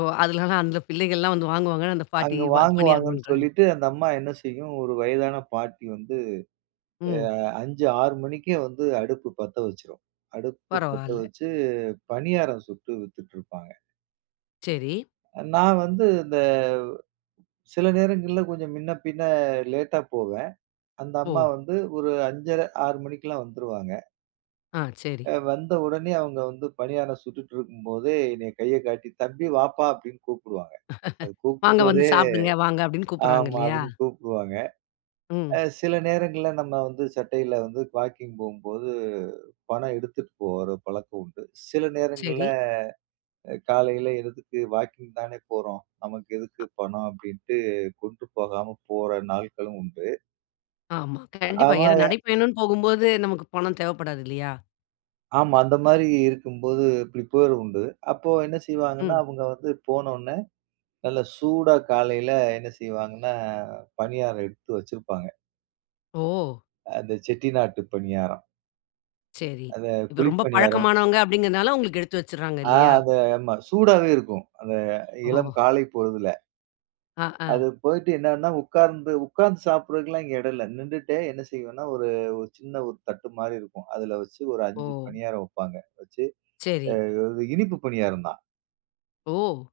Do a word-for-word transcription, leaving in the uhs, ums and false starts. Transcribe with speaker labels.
Speaker 1: ஓ! அதுனால, அந்த பிள்ளைகள்லாம் வந்து வாங்குவாங்கனு அந்த பாட்டி
Speaker 2: அங்கு
Speaker 1: வ பணியாரம்
Speaker 2: வாங்குவாங்கன்னு
Speaker 1: பண்றாங்க.
Speaker 2: சொல்லிட்டு, அந்த அம்மா என்ன செய்யும் ஒரு வயதான பாட்டி வந்து
Speaker 1: ம்.
Speaker 2: அ அஞ்சு ஆறு மணிக்கே வந்து அடுப்பு பத்த வச்சிரும். அடுப்பு பத்த
Speaker 1: பரவால்ல.
Speaker 2: வச்சி பணியாரம் சுட்டு வித்திட்ருப்பாங்க.
Speaker 1: சரி.
Speaker 2: அ நான் வந்து இந்த, சில நேரங்கள்ல கொஞ்சம் மின்ன பின்ன லேட்‌டா போவேன். அந்த அம்மா
Speaker 1: ஓ!
Speaker 2: வந்து ஒரு அஞ்சரை, ஆறு மணிக்கெல்லாம் வந்துருவாங்க.
Speaker 1: ஆ,
Speaker 2: அ,
Speaker 1: சரி.
Speaker 2: வந்த உடனே அவுங்க வந்து பணியாரம் சுட்டுட்டிருக்கும்போதே என்னய கைய காட்டி "தம்பி வாப்பா" அப்டின்னு கூப்பிடுவாங்க. அது
Speaker 1: "வாங்க, வந்து
Speaker 2: கூப்பிட்றதே
Speaker 1: சாப்பிடுங்க. வாங்க." அப்டின்னு கூப்புடுறாங்க
Speaker 2: ஆமா.
Speaker 1: இல்லையா?
Speaker 2: அப்படின்னு கூப்பிடுவாங்க. அ
Speaker 1: ம்.
Speaker 2: சில நேரங்கள்ல நம்ம வந்து சட்டையில வந்து, வாக்கிங் போம்போது பணம் எடுத்துட்டு போற பழக்கம் உண்டு. சில நேரங்கள்ல
Speaker 1: சரி.
Speaker 2: அ காலையில எழுந்துட்டு, "வாக்கிங் தானே போறோம், நமக்கு எதுக்கு
Speaker 1: அ.
Speaker 2: பணம்?" அப்படின்ட்டு கொண்டு போகாம போற நாள்களும் உண்டு.
Speaker 1: ஆமா. கண்டிப்பா.
Speaker 2: ஆமா,
Speaker 1: ஏன்னா
Speaker 2: எ
Speaker 1: நடை பயணன்னு போகும்போது, நமக்கு பணம் தேவைப்படாது இல்லையா?
Speaker 2: ஆமா. அந்த மாரி இருக்கும்போது இப்டி போயிறதுண்டு. அப்போ என்ன செய்வாங்கன்னா
Speaker 1: ம்.
Speaker 2: அவுங்க வந்து, போனோன்னே, நல்ல சூடா காலைல என்ன செய்வாங்கன்னா பணியாரம் எடுத்து வச்சிருப்பாங்க.
Speaker 1: ஓ!
Speaker 2: அந்த செட்டிநாட்டு பணியாரம்.
Speaker 1: சரி.
Speaker 2: அந்த
Speaker 1: இது
Speaker 2: குழி
Speaker 1: ரொம்ப
Speaker 2: பணியாரம்.
Speaker 1: பழக்கமானவங்க அப்டிங்கிறதனால, உங்களுக்கு எடுத்து வச்சிர்றாங்க.
Speaker 2: ஆ!
Speaker 1: இல்லையா?
Speaker 2: அந்த ஆமா. சூடாவே இருக்கும், அந்த இளம்
Speaker 1: ஓ!
Speaker 2: காலை பொழுதுல.
Speaker 1: அ,
Speaker 2: அது
Speaker 1: அ.
Speaker 2: போயிட்டு என்னன்னா, உட்கார்ந்து உட்காந்து சாப்பிட்றதுக்கலாம் இங்க எடம் இல்ல. நிண்டுட்டே என்ன செய்வேன்னா, ஒரு ஒரு சின்ன ஒரு தட்டு மாரி இருக்கும். அதில வச்சி ஒரு அஞ்சு
Speaker 1: ஓ!
Speaker 2: பணியாரம் வப்பாங்க. வச்சி
Speaker 1: சரி.
Speaker 2: அ அது இனிப்பு பணியாரம் தான்.
Speaker 1: ஓ!